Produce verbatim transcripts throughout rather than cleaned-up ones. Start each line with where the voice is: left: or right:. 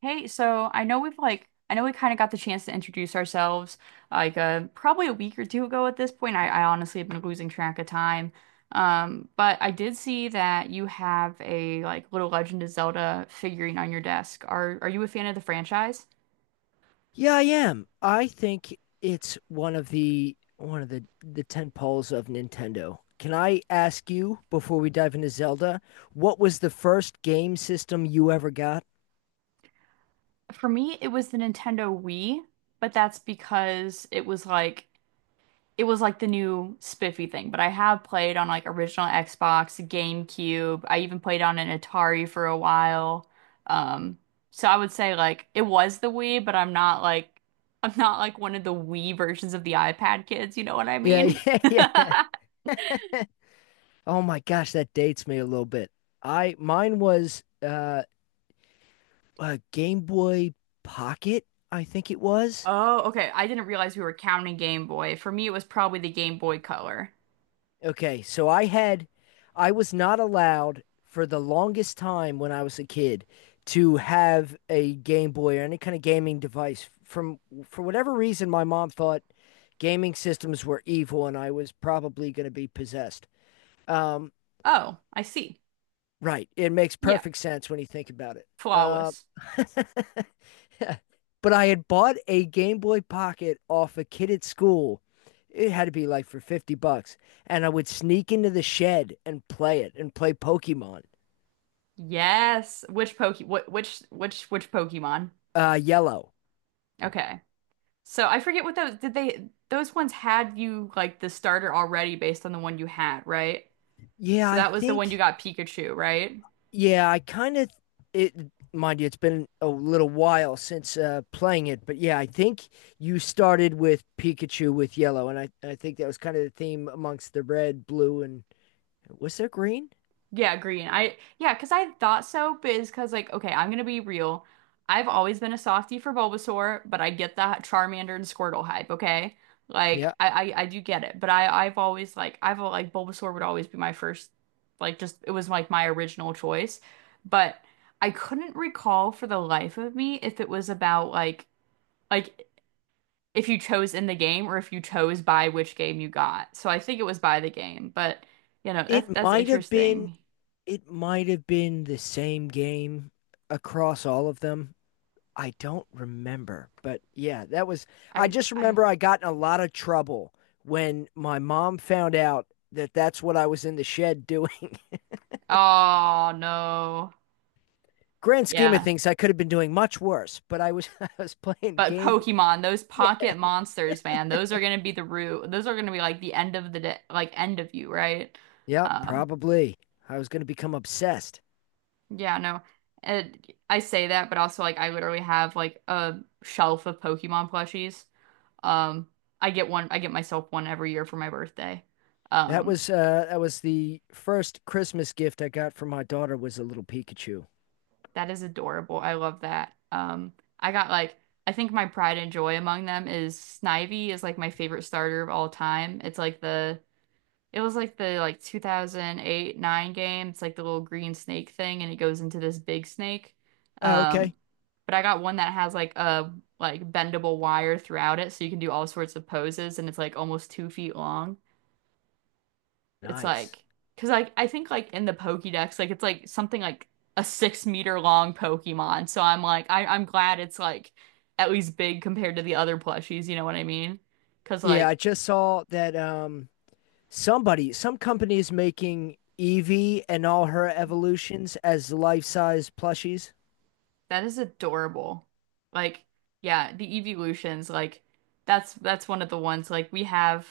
right: Hey, so I know we've like I know we kind of got the chance to introduce ourselves like uh probably a week or two ago at this point. I, I honestly have been losing track of time. Um, but I did see that you have a like little Legend of Zelda figurine on your desk. Are are you a fan of the franchise?
left: Yeah, I am. I think it's one of the one of the the tent poles of Nintendo. Can I ask you before we dive into Zelda, what was the first game system you ever got?
right: For me, it was the Nintendo Wii, but that's because it was like it was like the new spiffy thing, but I have played on like original Xbox, GameCube. I even played on an Atari for a while. Um, so I would say like it was the Wii, but I'm not like I'm not like one of the Wii versions of the iPad kids, you know what I
left: Yeah,
right: mean?
left: yeah, yeah. Oh my gosh, that dates me a little bit. I mine was uh a Game Boy Pocket, I think it was.
right: Oh, okay. I didn't realize we were counting Game Boy. For me, it was probably the Game Boy Color.
left: Okay, so I had I was not allowed for the longest time when I was a kid to have a Game Boy or any kind of gaming device. From For whatever reason, my mom thought gaming systems were evil and I was probably going to be possessed. Um,
right: Oh, I see.
left: right. It makes
right: Yeah,
left: perfect sense when you think about it. Uh,
right: flawless.
left: but I had bought a Game Boy Pocket off a kid at school. It had to be like for 50 bucks. And I would sneak into the shed and play it and play Pokemon,
right: Yes. Which Poke? What? Which? Which? Which Pokemon?
left: uh, Yellow.
right: Okay. So I forget what those did they those ones had you like the starter already based on the one you had, right?
left: Yeah,
right: So
left: I
right: that was the one you
left: think,
right: got Pikachu, right?
left: yeah, I kind of, it, mind you, it's been a little while since uh, playing it. But yeah, I think you started with Pikachu with Yellow. And I, I think that was kind of the theme amongst the red, blue, and was there green?
right: Yeah, green. I yeah because I thought so, but it's because like okay, I'm gonna be real. I've always been a softie for Bulbasaur, but I get the Charmander and Squirtle hype, okay? Like
left: Yeah.
right: I I, I do get it, but I I've always like I've al- like Bulbasaur would always be my first like just it was like my original choice, but I couldn't recall for the life of me if it was about like like if you chose in the game or if you chose by which game you got. So I think it was by the game, but you know, that's
left: It
right: that's
left: might have been
right: interesting.
left: it might have been the same game across all of them. I don't remember, but yeah, that was. I
right: I
left: just
right: I
left: remember I got in a lot of trouble when my mom found out that that's what I was in the shed doing.
right: Oh no.
left: Grand scheme of
right: Yeah.
left: things, I could have been doing much worse, but I was I was playing
right: But
left: game.
right: Pokemon, those
left: Yeah,
right: pocket monsters, man, those are gonna be the root. Those are gonna be like the end of the day, like end of you, right?
left: yep,
right: Um,
left: probably. I was going to become obsessed.
right: yeah, no. It, I say that, but also like I literally have like a shelf of Pokemon plushies. Um, I get one, I get myself one every year for my birthday.
left: That
right: Um,
left: was uh that was the first Christmas gift I got from my daughter, was a little Pikachu.
right: That is adorable. I love that. Um, I got like I think my pride and joy among them is Snivy is like my favorite starter of all time. It's like the it was like the like two thousand eight nine game. It's like the little green snake thing and it goes into this big snake.
left: Oh,
right: Um,
left: okay.
right: but I got one that has like a like bendable wire throughout it so you can do all sorts of poses and it's like almost two feet long. It's
left: Nice.
right: like, because like I think like in the Pokédex, like it's like something like a six meter long Pokemon. So I'm like, I I'm glad it's like at least big compared to the other plushies. You know what I mean? Because
left: Yeah, I
right: like
left: just saw that um somebody, some company is making Evie and all her evolutions as life-size plushies.
right: that is adorable. Like yeah, the evolutions like that's that's one of the ones like we have.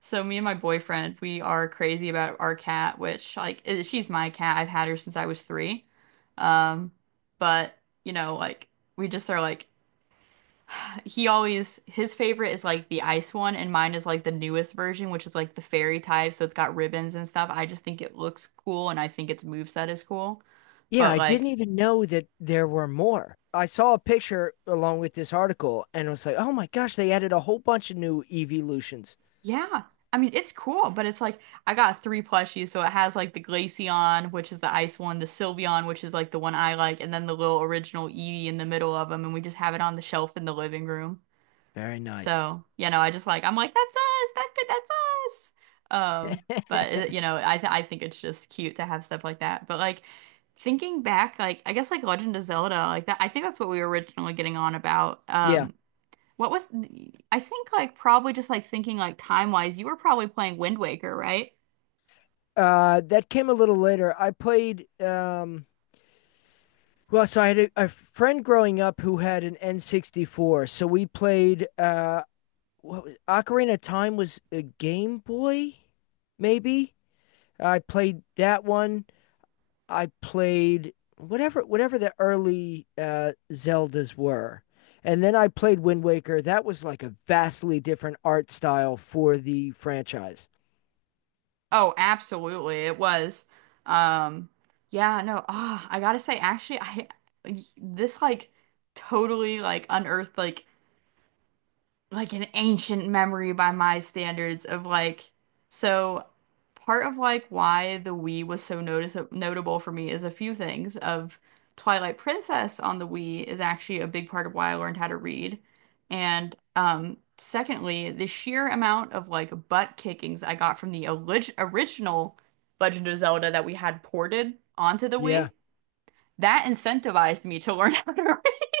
right: So me and my boyfriend, we are crazy about our cat, which like i- she's my cat. I've had her since I was three. Um, but you know, like we just are like he always his favorite is like the ice one, and mine is like the newest version, which is like the fairy type, so it's got ribbons and stuff. I just think it looks cool, and I think its moveset is cool.
left: Yeah,
right: But
left: I didn't
right: like,
left: even know that there were more. I saw a picture along with this article and was like, "Oh my gosh, they added a whole bunch of new evolutions."
right: yeah, I mean, it's cool, but it's like I got three plushies, so it has like the Glaceon, which is the ice one, the Sylveon, which is like the one I like, and then the little original Eevee in the middle of them, and we just have it on the shelf in the living room.
left: Very nice.
right: So, you know, I just like I'm like that's us. That could that's us. Um, but it- you know, I th I think it's just cute to have stuff like that. But like thinking back, like I guess like Legend of Zelda, like that I think that's what we were originally getting on about.
left: Yeah.
right: Um, what was I think like probably just like thinking like time-wise, you were probably playing Wind Waker, right?
left: Uh that came a little later. I played um well, so I had a, a friend growing up who had an N sixty-four. So we played uh what was Ocarina of Time was a Game Boy, maybe. I played that one. I played whatever whatever the early uh, Zeldas were, and then I played Wind Waker. That was like a vastly different art style for the franchise.
right: Oh, absolutely. It was. Um, yeah, no. Ah, I gotta say actually I this like totally like unearthed like like an ancient memory by my standards of like so part of like why the Wii was so notice notable for me is a few things of Twilight Princess on the Wii is actually a big part of why I learned how to read. And um secondly, the sheer amount of like butt kickings I got from the olig- original Legend of Zelda that we had ported onto the
left: Yeah.
right: Wii, that incentivized me to learn how to read.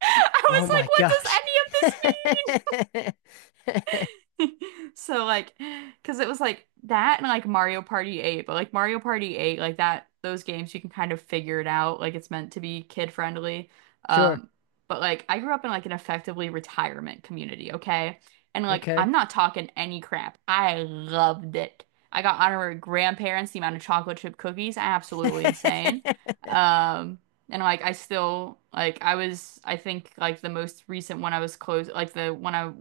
right: I was
left: Oh
right: like,
left: my
right: what does
left: gosh.
right: any of this mean? So like, because it was like that and like Mario Party eight, but like Mario Party eight, like that those games you can kind of figure it out. Like it's meant to be kid friendly.
left: Sure.
right: Um, but like I grew up in like an effectively retirement community, okay? And like
left: Okay.
right: I'm not talking any crap. I loved it. I got honorary grandparents, the amount of chocolate chip cookies, absolutely insane. Um, and like I still like I was I think like the most recent one I was close like the one I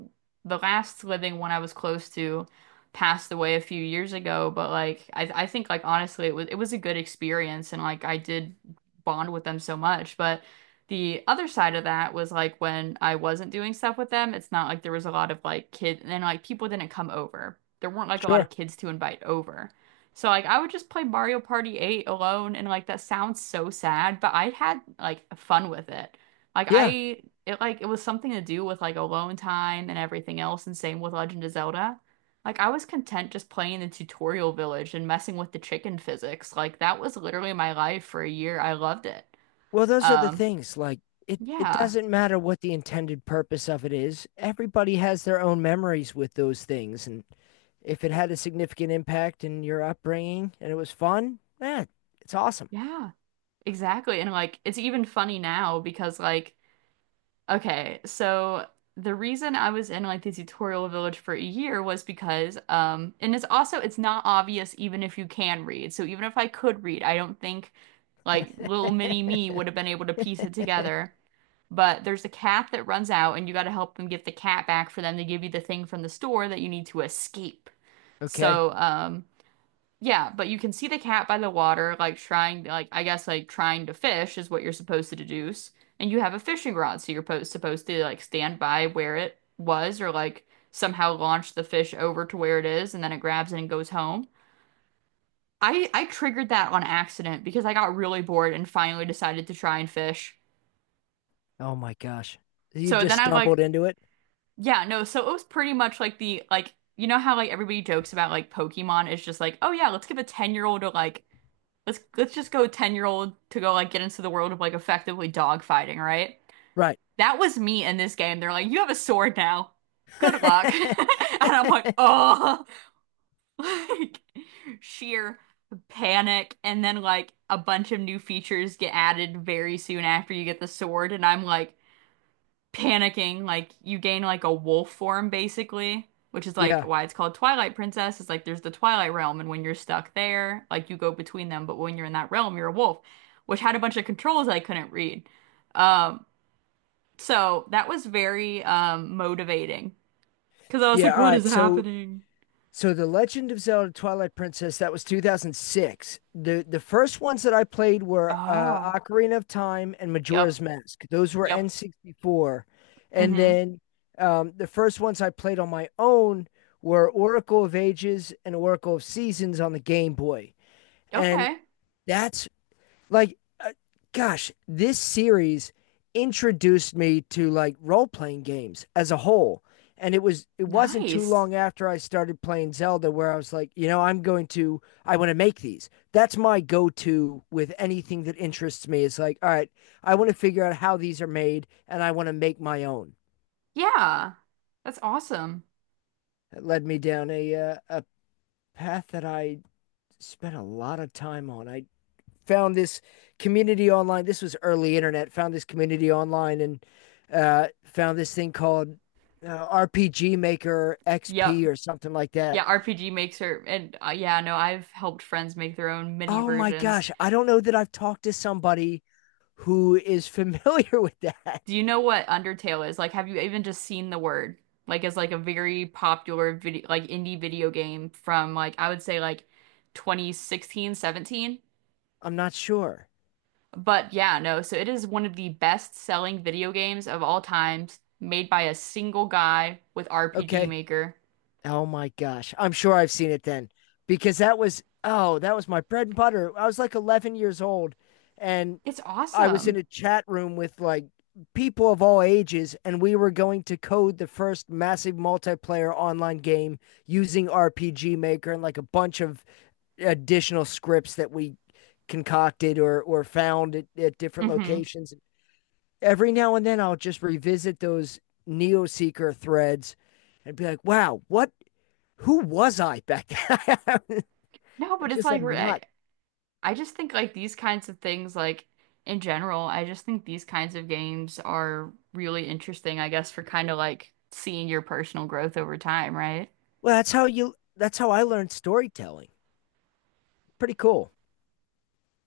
right: the last living one I was close to passed away a few years ago, but like I I think like honestly it was it was a good experience and like I did bond with them so much. But the other side of that was like when I wasn't doing stuff with them, it's not like there was a lot of like kids and like people didn't come over. There weren't like a lot
left: Sure.
right: of kids to invite over. So like I would just play Mario Party eight alone and like that sounds so sad, but I had like fun with it. Like
left: Yeah.
right: I it like it was something to do with like alone time and everything else and same with Legend of Zelda. Like I was content just playing the tutorial village and messing with the chicken physics. Like that was literally my life for a year. I loved it.
left: Well, those are the
right: Um
left: things like it it
right: yeah.
left: doesn't matter what the intended purpose of it is. Everybody has their own memories with those things, and if it had a significant impact in your upbringing and it was fun, eh, it's awesome.
right: Yeah. Exactly. And like it's even funny now because like okay, so the reason I was in like the tutorial village for a year was because um and it's also it's not obvious even if you can read. So even if I could read, I don't think like little mini me would have been able to piece it together. But there's a cat that runs out and you got to help them get the cat back for them to give you the thing from the store that you need to escape.
left: Okay.
right: So um yeah, but you can see the cat by the water, like trying, like I guess, like trying to fish is what you're supposed to deduce. And you have a fishing rod, so you're po supposed to like stand by where it was, or like somehow launch the fish over to where it is, and then it grabs it and goes home. I I triggered that on accident because I got really bored and finally decided to try and fish.
left: Oh my gosh. You
right: So
left: just
right: then I like,
left: stumbled into it.
right: yeah, no, so it was pretty much like the like you know how like everybody jokes about like Pokemon is just like, oh yeah, let's give a ten-year-old a like let's let's just go ten year old to go like get into the world of like effectively dog fighting, right?
left: Right.
right: That was me in this game. They're like, you have a sword now. Good luck. And I'm like, oh, like sheer panic. And then like a bunch of new features get added very soon after you get the sword. And I'm like, panicking. Like you gain like a wolf form basically, which is like
left: Yeah.
right: why it's called Twilight Princess. It's like there's the Twilight Realm, and when you're stuck there, like you go between them, but when you're in that realm, you're a wolf, which had a bunch of controls I couldn't read. Um, so that was very um motivating because I was like,
left: Yeah. All
right: what is
left: right. So
right: happening?
left: so the Legend of Zelda Twilight Princess, that was two thousand six. The the first ones that I played were uh
right: Oh,
left: Ocarina of Time and
right: yep,
left: Majora's Mask. Those were
right: yep.
left: N sixty-four. And
right: Mm-hmm.
left: then um the first ones I played on my own were Oracle of Ages and Oracle of Seasons on the Game Boy. And
right: Okay.
left: that's like uh, gosh, this series introduced me to like role-playing games as a whole, and it was it wasn't too
right: Nice.
left: long after I started playing Zelda where I was like, you know, i'm going to I want to make these. That's my go-to with anything that interests me. It's like, all right, I want to figure out how these are made and I want to make my own.
right: Yeah. That's awesome.
left: It led me down a uh, a path that I spent a lot of time on. I found this community online. This was early internet. Found this community online and uh, found this thing called, uh, R P G Maker
right: Yep.
left: X P or something like that.
right: Yeah, R P G Maker, and uh, yeah, no, I've helped friends make their own mini
left: Oh my
right: versions.
left: gosh, I don't know that I've talked to somebody who is familiar with that.
right: Do you know what Undertale is? Like, have you even just seen the word? Like, it's like a very popular video, like indie video game from like I would say like twenty sixteen, seventeen.
left: I'm not sure.
right: But yeah, no, so it is one of the best-selling video games of all times, made by a single guy with R P G
left: Okay.
right: Maker.
left: Oh my gosh. I'm sure I've seen it then, because that was, oh, that was my bread and butter. I was like eleven years old, and
right: It's
left: I was in
right: awesome.
left: a chat room with like people of all ages, and we were going to code the first massive multiplayer online game using R P G Maker and like a bunch of additional scripts that we concocted or or found at, at different
right: Hmm.
left: locations. Every now and then I'll just revisit those Neo Seeker threads and be like, wow, what who was I back then? I was
right: No, but it's
left: just a
right: like
left: nut.
right: I just think like these kinds of things, like in general, I just think these kinds of games are really interesting, I guess, for kind of like seeing your personal growth over time, right?
left: Well, that's how you that's how I learned storytelling. Pretty cool.